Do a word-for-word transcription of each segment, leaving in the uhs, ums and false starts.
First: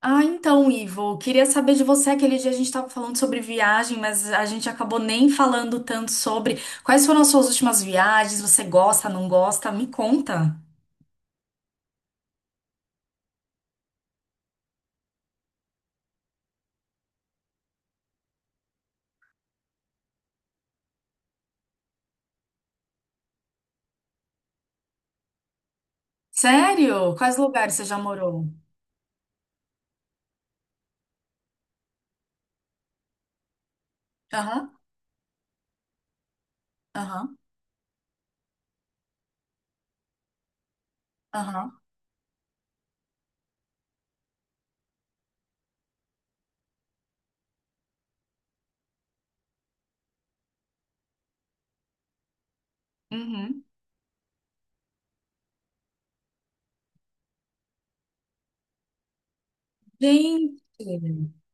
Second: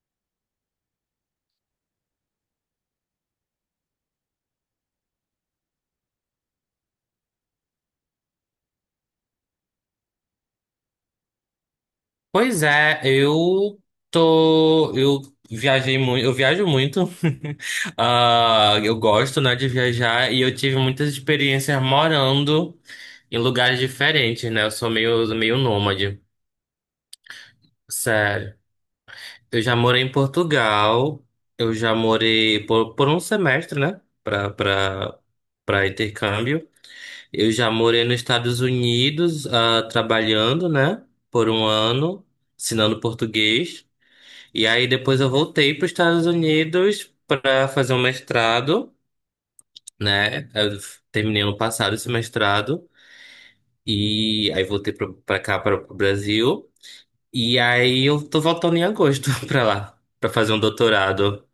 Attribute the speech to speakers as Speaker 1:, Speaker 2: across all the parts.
Speaker 1: Ah, então, Ivo, queria saber de você. Aquele dia a gente estava falando sobre viagem, mas a gente acabou nem falando tanto sobre quais foram as suas últimas viagens. Você gosta, não gosta? Me conta.
Speaker 2: Pois é, eu tô. Eu viajei muito, eu viajo muito. Ah, eu gosto, né, de viajar e eu tive muitas experiências morando em lugares diferentes, né? Eu sou meio, meio nômade,
Speaker 1: Sério? Quais lugares você já morou?
Speaker 2: sério. Eu já morei em Portugal, eu já morei por, por um semestre, né? Pra,
Speaker 1: Aham,
Speaker 2: pra, pra intercâmbio.
Speaker 1: aham,
Speaker 2: Eu já morei nos Estados Unidos, ah, trabalhando, né? Por um
Speaker 1: aham.
Speaker 2: ano, ensinando português. E aí depois eu voltei para os Estados Unidos para fazer um mestrado, né? Eu f- terminei ano passado esse mestrado
Speaker 1: Uhum.
Speaker 2: e aí voltei para cá para o Brasil e aí eu tô voltando em agosto para lá para fazer um
Speaker 1: Gente.
Speaker 2: doutorado.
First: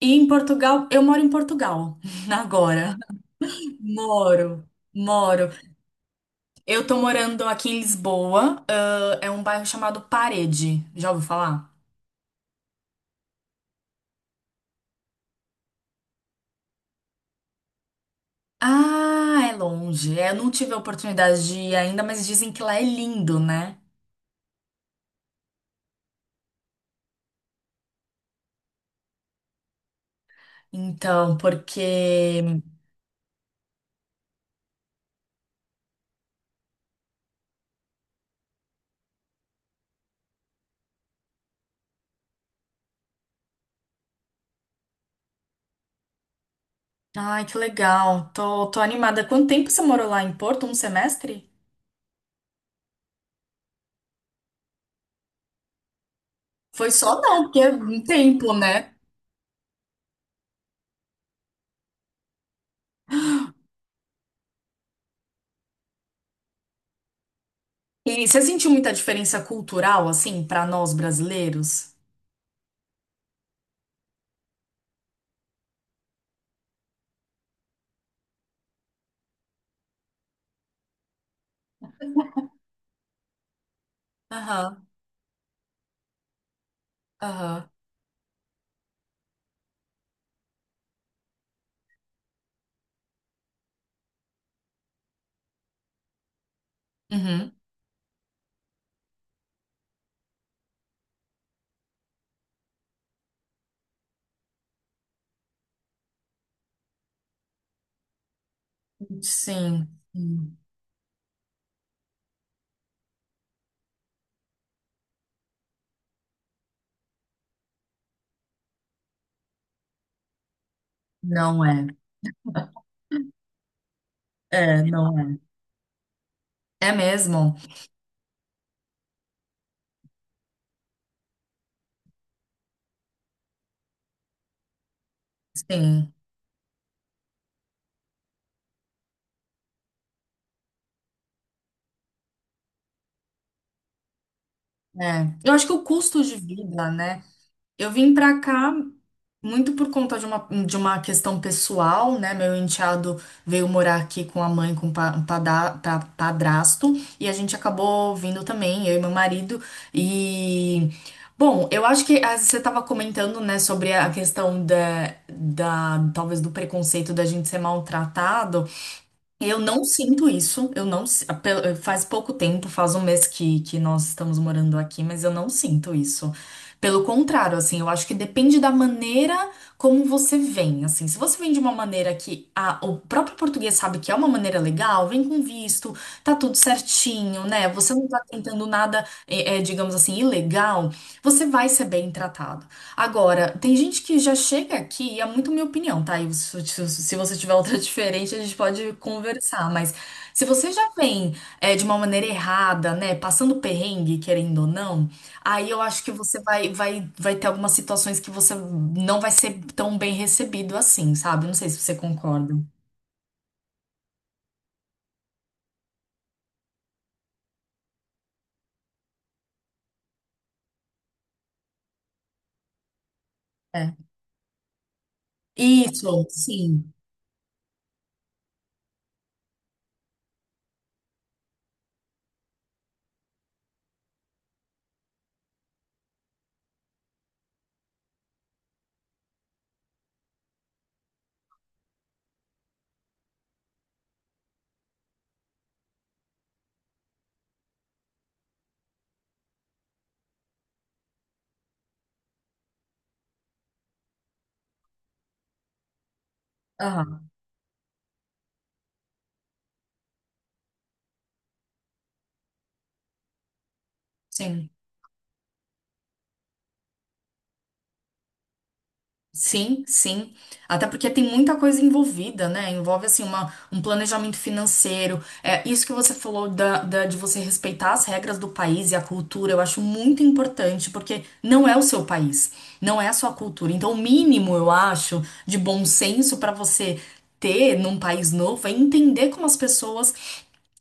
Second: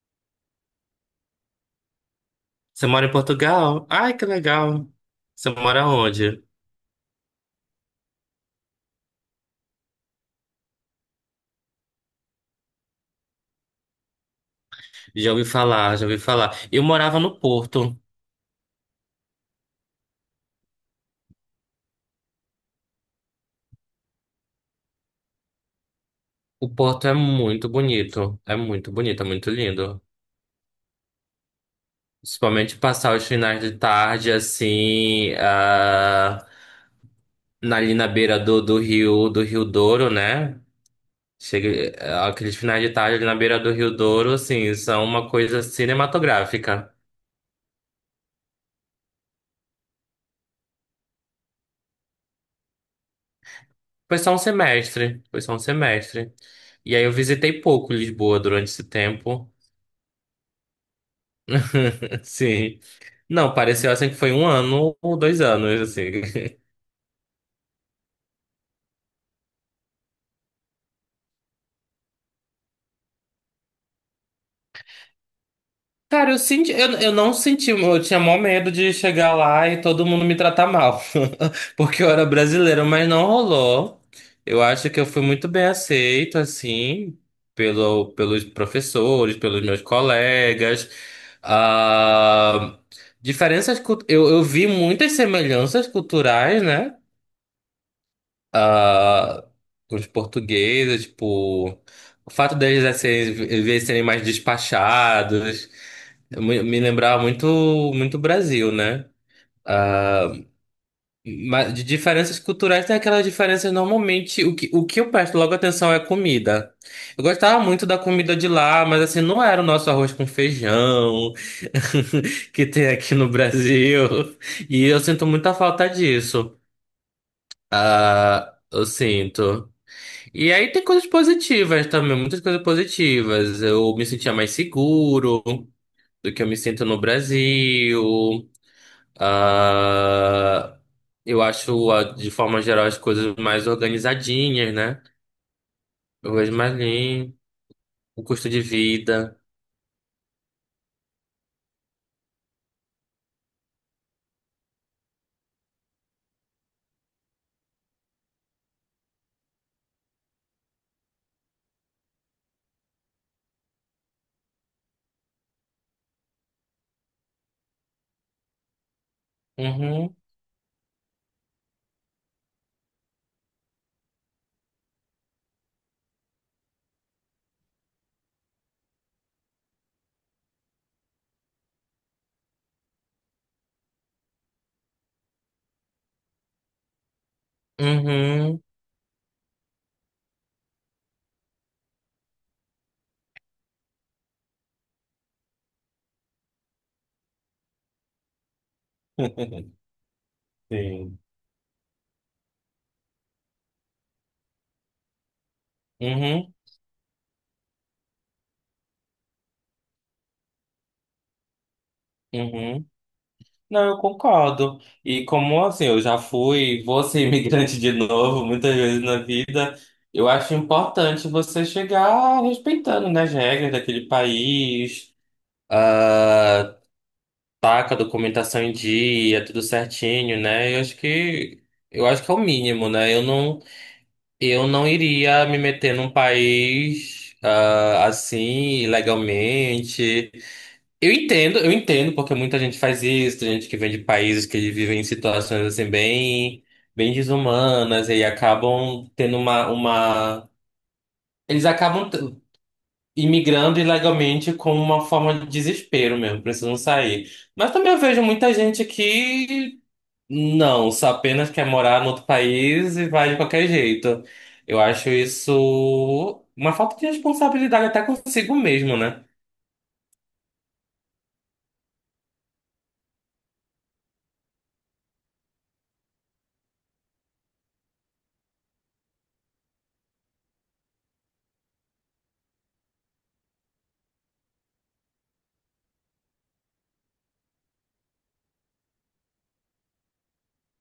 Speaker 1: E em Portugal, eu moro em Portugal
Speaker 2: Você
Speaker 1: agora.
Speaker 2: mora em Portugal? Ai, que
Speaker 1: Moro,
Speaker 2: legal.
Speaker 1: moro.
Speaker 2: Você mora onde?
Speaker 1: Eu tô morando aqui em Lisboa, ah, é um bairro chamado Parede. Já ouviu falar?
Speaker 2: Já ouvi falar, já ouvi falar. Eu morava no Porto.
Speaker 1: Ah, é longe. É, eu não tive a oportunidade de ir ainda, mas dizem que lá é lindo, né?
Speaker 2: O Porto é muito bonito, é muito bonito, é muito lindo.
Speaker 1: Então, porque.
Speaker 2: Principalmente passar os finais de tarde, assim, ah, na, ali na beira do, do rio, do Rio Douro, né? Chega, ah, aqueles finais de tarde ali na beira do Rio Douro, assim, são uma coisa cinematográfica.
Speaker 1: Ai, que legal. Tô, tô animada. Quanto tempo você morou lá em Porto? Um semestre?
Speaker 2: Foi só um semestre, foi só um semestre.
Speaker 1: Foi
Speaker 2: E aí eu
Speaker 1: só não, porque
Speaker 2: visitei
Speaker 1: é
Speaker 2: pouco
Speaker 1: um
Speaker 2: Lisboa
Speaker 1: tempo,
Speaker 2: durante esse
Speaker 1: né?
Speaker 2: tempo, sim. Não, pareceu assim que foi um ano ou dois anos, assim.
Speaker 1: E você sentiu muita diferença cultural, assim, pra nós brasileiros?
Speaker 2: Cara, eu senti, eu, eu não senti, eu tinha maior medo de chegar lá e todo mundo me tratar mal, porque eu era brasileiro, mas não rolou. Eu
Speaker 1: Aham,
Speaker 2: acho que eu fui muito bem aceito, assim,
Speaker 1: aham.
Speaker 2: pelo, pelos professores, pelos meus colegas. Ah, diferenças, cult- eu, eu vi muitas semelhanças culturais, né?
Speaker 1: Uhum.
Speaker 2: Ah, os portugueses, tipo, o fato deles já serem, às vezes serem mais despachados, me me lembrava muito, muito Brasil, né?
Speaker 1: Sim.
Speaker 2: Ah,
Speaker 1: Sim.
Speaker 2: mas de diferenças culturais tem aquelas diferenças normalmente. O que, o que eu presto logo atenção é comida. Eu gostava muito da comida de lá, mas assim, não era o nosso arroz com feijão
Speaker 1: Não é.
Speaker 2: que tem aqui no Brasil.
Speaker 1: É,
Speaker 2: E eu
Speaker 1: não
Speaker 2: sinto
Speaker 1: é.
Speaker 2: muita falta disso.
Speaker 1: É mesmo?
Speaker 2: Ah, eu sinto. E aí tem coisas positivas também, muitas coisas positivas. Eu me sentia mais seguro
Speaker 1: Sim.
Speaker 2: do que eu me sinto no Brasil. Ah, eu acho, ah, de forma geral, as coisas mais organizadinhas, né?
Speaker 1: É. Eu acho que o custo
Speaker 2: Eu
Speaker 1: de
Speaker 2: vejo mais
Speaker 1: vida, né?
Speaker 2: limpo,
Speaker 1: Eu vim
Speaker 2: o
Speaker 1: pra
Speaker 2: custo de
Speaker 1: cá
Speaker 2: vida.
Speaker 1: muito por conta de uma, de uma questão pessoal, né? Meu enteado veio morar aqui com a mãe, com o pa- pada- pa- padrasto, e a gente acabou vindo também, eu e meu marido. E, bom, eu acho que ah, você estava comentando, né, sobre a questão da, da, talvez do preconceito da gente ser maltratado. Eu não
Speaker 2: Uhum,
Speaker 1: sinto isso, eu não, si- pe- faz pouco tempo, faz um mês que, que nós estamos morando aqui, mas eu não sinto isso. Pelo contrário, assim, eu acho que depende da maneira como você vem, assim, se você vem de uma maneira que a- o próprio português sabe que é uma maneira legal, vem com visto, tá tudo certinho, né? Você não tá
Speaker 2: uhum.
Speaker 1: tentando nada, eh, eh, digamos assim, ilegal, você vai ser bem tratado. Agora, tem gente que já chega aqui, e é muito minha opinião, tá? E se, se- você tiver outra diferente, a gente pode conversar. Mas se você já
Speaker 2: Sim.
Speaker 1: vem é, de uma maneira errada, né? Passando perrengue, querendo ou não, aí eu acho que você
Speaker 2: Uhum,
Speaker 1: vai, vai, vai ter algumas situações que você não vai ser tão bem recebido assim, sabe? Não sei se você concorda.
Speaker 2: uhum. Não, eu concordo. E como assim, eu já fui, vou ser imigrante de novo muitas vezes na vida. Eu acho importante você chegar respeitando, né, as regras
Speaker 1: É.
Speaker 2: daquele país,
Speaker 1: Isso,
Speaker 2: ah,
Speaker 1: sim.
Speaker 2: tá com a documentação em dia, tudo certinho, né? Eu acho que eu acho que é o mínimo, né? Eu não eu não iria me meter num país ah, assim ilegalmente. Eu entendo, eu entendo porque muita gente faz isso, tem gente que vem de países que eles vivem em situações assim bem bem desumanas e aí acabam tendo uma uma eles acabam. t- imigrando ilegalmente como uma forma de desespero mesmo, precisam sair.
Speaker 1: Aham,
Speaker 2: Mas também eu vejo muita gente que não, só apenas quer morar no outro país e vai de qualquer jeito.
Speaker 1: sim.
Speaker 2: Eu acho isso uma falta de responsabilidade até consigo mesmo, né?
Speaker 1: Sim, sim. Até porque tem muita coisa envolvida, né? Envolve, assim, uma, um planejamento financeiro. É, isso que você falou da, da- de você respeitar as regras do país e a cultura, eu acho muito importante, porque não é o seu país, não é a sua cultura. Então, o mínimo, eu acho, de bom senso para você ter num país novo é entender como as pessoas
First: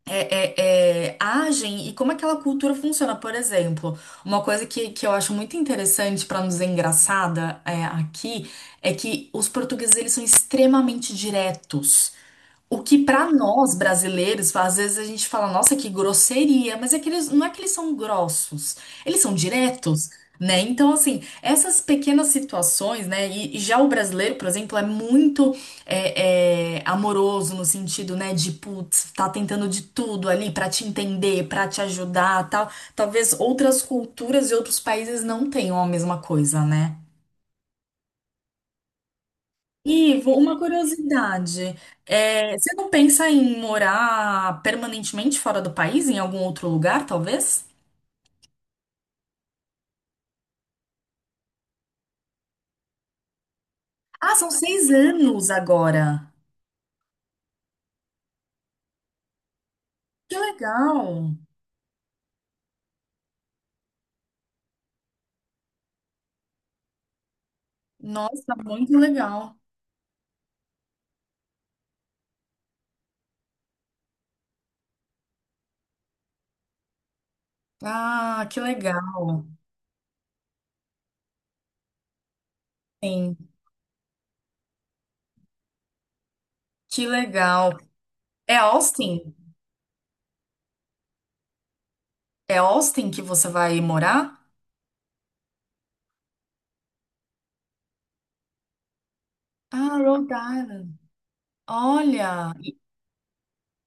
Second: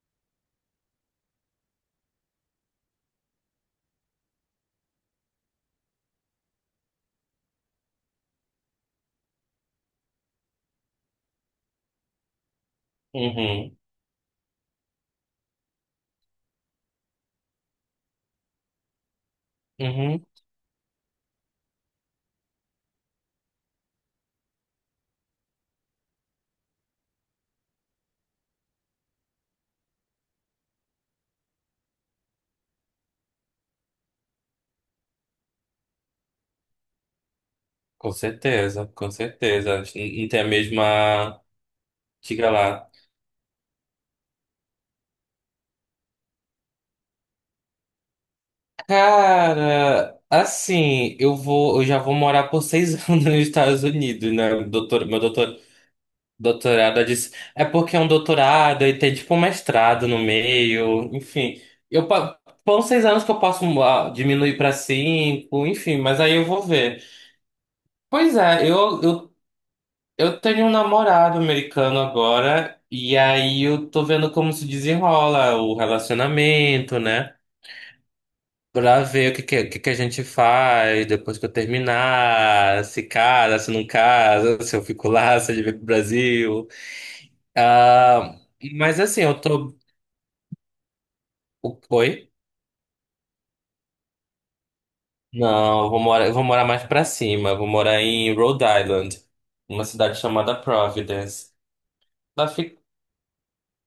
Speaker 1: é, é, é, agem e como aquela cultura funciona. Por exemplo, uma coisa que, que eu acho muito interessante para nos engraçada é, aqui é que os portugueses eles são extremamente diretos. O que para nós
Speaker 2: Uhum,
Speaker 1: brasileiros, às vezes a gente fala, nossa, que grosseria, mas é que eles, não é que eles são grossos, eles são diretos,
Speaker 2: uhum,
Speaker 1: né? Então, assim, essas pequenas situações, né? E, e já o brasileiro, por exemplo, é muito é, é, amoroso no sentido, né, de putz, tá tentando de tudo ali para te entender, para te ajudar, tal. Talvez outras culturas e outros países não tenham a mesma coisa, né?
Speaker 2: com certeza, com certeza. A gente não
Speaker 1: Ivo,
Speaker 2: tem a
Speaker 1: uma
Speaker 2: mesma.
Speaker 1: curiosidade.
Speaker 2: Diga
Speaker 1: É, você não
Speaker 2: lá.
Speaker 1: pensa em morar permanentemente fora do país, em algum outro lugar, talvez?
Speaker 2: Cara, assim, eu vou, eu já vou morar por seis anos nos Estados Unidos,
Speaker 1: Ah, são
Speaker 2: né?
Speaker 1: seis
Speaker 2: Doutor, meu
Speaker 1: anos
Speaker 2: doutor,
Speaker 1: agora.
Speaker 2: doutorado, eu disse, é porque é um doutorado e tem tipo um mestrado no
Speaker 1: Que
Speaker 2: meio,
Speaker 1: legal!
Speaker 2: enfim. Eu pa- Foram seis anos que eu posso ah, diminuir para cinco, enfim, mas aí eu vou ver. Pois
Speaker 1: Nossa,
Speaker 2: é,
Speaker 1: muito
Speaker 2: eu, eu,
Speaker 1: legal.
Speaker 2: eu tenho um namorado americano agora, e aí eu tô vendo como se desenrola o relacionamento, né?
Speaker 1: Ah, que
Speaker 2: Pra ver o que,
Speaker 1: legal.
Speaker 2: que, o que que a gente faz depois que eu terminar, se
Speaker 1: Sim,
Speaker 2: casa, se não casa, se eu fico lá, se ele vem pro Brasil.
Speaker 1: que legal.
Speaker 2: Ah,
Speaker 1: É
Speaker 2: mas assim,
Speaker 1: Austin?
Speaker 2: eu tô. o- Oi?
Speaker 1: É Austin que você vai morar?
Speaker 2: Não, eu vou morar, eu vou morar mais pra cima. Eu vou morar em Rhode Island, uma
Speaker 1: Ah,
Speaker 2: cidade
Speaker 1: Rhode
Speaker 2: chamada
Speaker 1: Island.
Speaker 2: Providence. Lá
Speaker 1: Olha.
Speaker 2: fica,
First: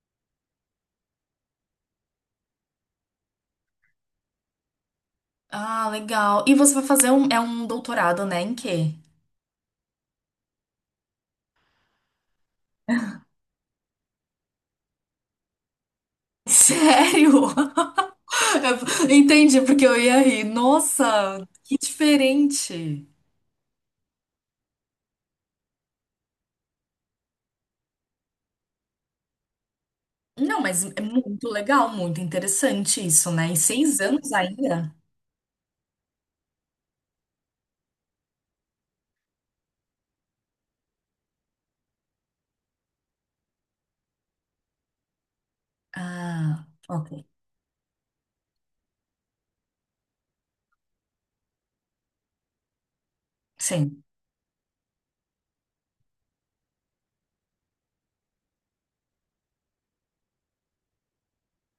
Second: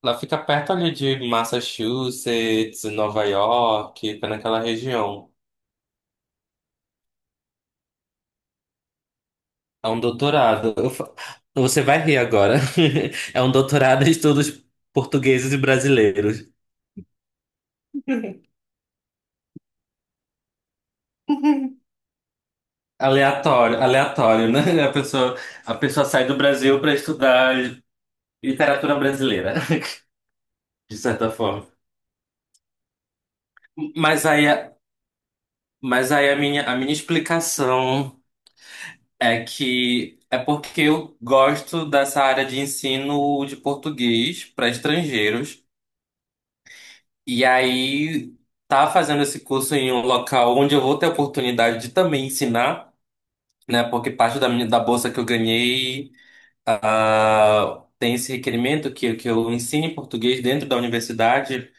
Speaker 2: lá fica perto ali de Massachusetts, Nova York, fica naquela região.
Speaker 1: Ah, legal. E você vai fazer um, é um doutorado, né? Em quê?
Speaker 2: É um doutorado. Eu fa- Você vai rir agora. É um doutorado em estudos portugueses e brasileiros.
Speaker 1: Sério? Entendi, porque eu ia rir. Nossa, que diferente.
Speaker 2: Aleatório, aleatório, né? A pessoa, a pessoa sai do Brasil para estudar literatura brasileira.
Speaker 1: Não, mas
Speaker 2: De
Speaker 1: é
Speaker 2: certa
Speaker 1: muito
Speaker 2: forma.
Speaker 1: legal, muito interessante isso, né? Em seis
Speaker 2: Mas
Speaker 1: anos
Speaker 2: aí, a-
Speaker 1: ainda?
Speaker 2: mas aí a minha, a minha explicação é que é porque eu gosto dessa área de ensino de português para estrangeiros.
Speaker 1: Ah, ok.
Speaker 2: E aí tá fazendo esse curso em um local onde eu vou ter a oportunidade de também ensinar, né?
Speaker 1: Sim.
Speaker 2: Porque parte da minha, da bolsa que eu ganhei, ah, tem esse requerimento que, que eu ensine português dentro da universidade.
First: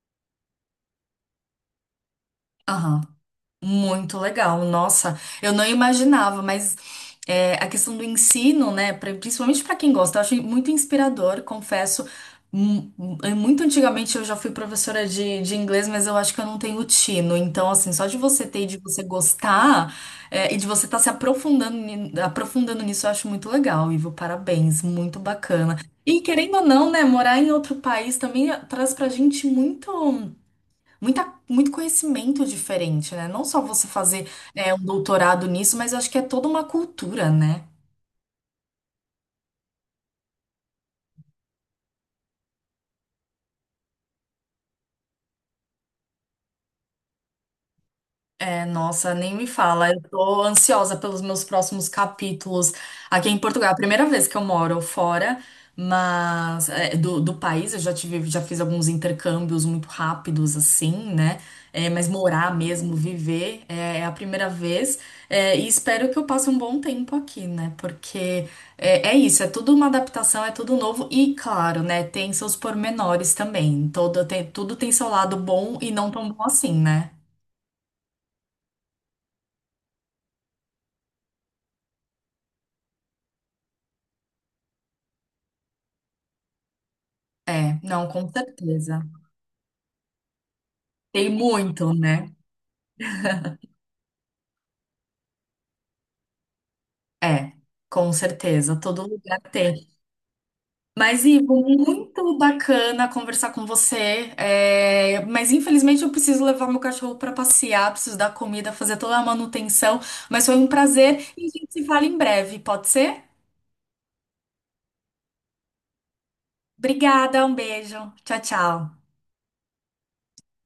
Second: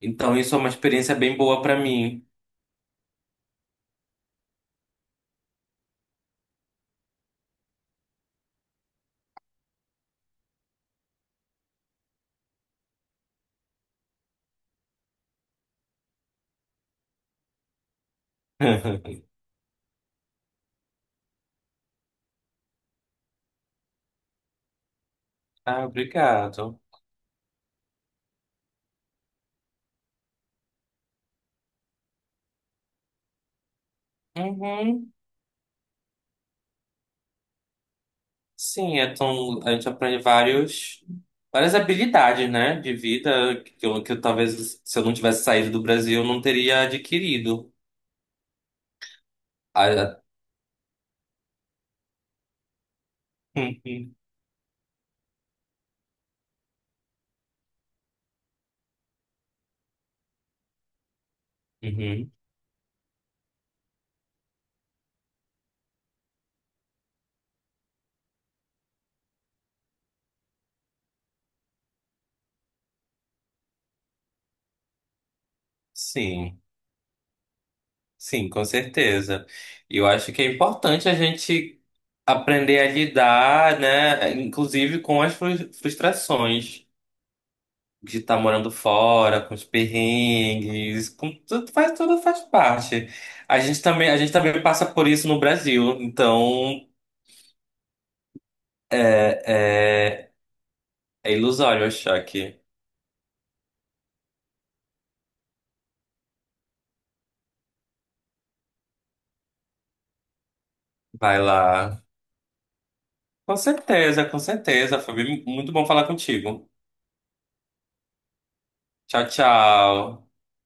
Speaker 2: Então isso é uma experiência bem boa para mim.
Speaker 1: Aham. Muito legal, nossa, eu não imaginava, mas é, a questão do ensino, né, pra- principalmente para quem gosta, eu acho muito inspirador, confesso. Mu- Muito antigamente eu já fui professora de, de inglês, mas eu acho que eu não tenho tino. Então, assim, só de você ter e de você gostar, é, e de você estar se aprofundando, ni- aprofundando nisso, eu acho muito legal, Ivo. Parabéns, muito bacana.
Speaker 2: Ah,
Speaker 1: E querendo ou
Speaker 2: obrigado.
Speaker 1: não, né, morar em outro país também traz pra gente muito muita, muito conhecimento diferente, né? Não só você fazer, é, um
Speaker 2: Uhum.
Speaker 1: doutorado nisso, mas eu acho que é toda uma cultura, né?
Speaker 2: Sim, então a gente aprende vários, várias habilidades, né, de vida que eu, que eu talvez se eu não tivesse saído do Brasil eu não teria adquirido.
Speaker 1: É, nossa, nem me fala. Eu
Speaker 2: Ah,
Speaker 1: tô ansiosa pelos meus próximos capítulos aqui em Portugal. É a primeira
Speaker 2: uhum.
Speaker 1: vez que eu moro fora, mas é, do, do país eu já tive, já fiz alguns intercâmbios muito rápidos, assim, né? É, mas
Speaker 2: Uhum.
Speaker 1: morar mesmo, viver, é, é a primeira vez. É, e espero que eu passe um bom tempo aqui, né? Porque é, é isso, é tudo uma adaptação, é tudo novo e, claro, né? Tem seus pormenores também. Todo, tem, tudo tem seu lado bom e não tão bom
Speaker 2: Sim,
Speaker 1: assim, né?
Speaker 2: sim, com certeza. E eu acho que é importante a gente aprender a lidar, né, inclusive com as frus- frustrações.
Speaker 1: É, não,
Speaker 2: De
Speaker 1: com
Speaker 2: estar morando
Speaker 1: certeza.
Speaker 2: fora, com os perrengues,
Speaker 1: Tem
Speaker 2: com tudo,
Speaker 1: muito,
Speaker 2: faz tudo
Speaker 1: né?
Speaker 2: faz parte. A gente também, a gente também passa por isso no Brasil, então
Speaker 1: É, com certeza, todo lugar tem.
Speaker 2: é, é,
Speaker 1: Mas,
Speaker 2: é
Speaker 1: Ivo,
Speaker 2: ilusório achar
Speaker 1: muito
Speaker 2: que
Speaker 1: bacana conversar com você. É, mas, infelizmente, eu preciso levar meu cachorro para passear, preciso dar comida, fazer toda a manutenção. Mas foi um prazer
Speaker 2: vai
Speaker 1: e a gente se
Speaker 2: lá.
Speaker 1: fala em breve, pode ser?
Speaker 2: Com certeza, com certeza, Fabi, muito bom falar contigo.
Speaker 1: Obrigada, um beijo. Tchau, tchau.
Speaker 2: Tchau, tchau.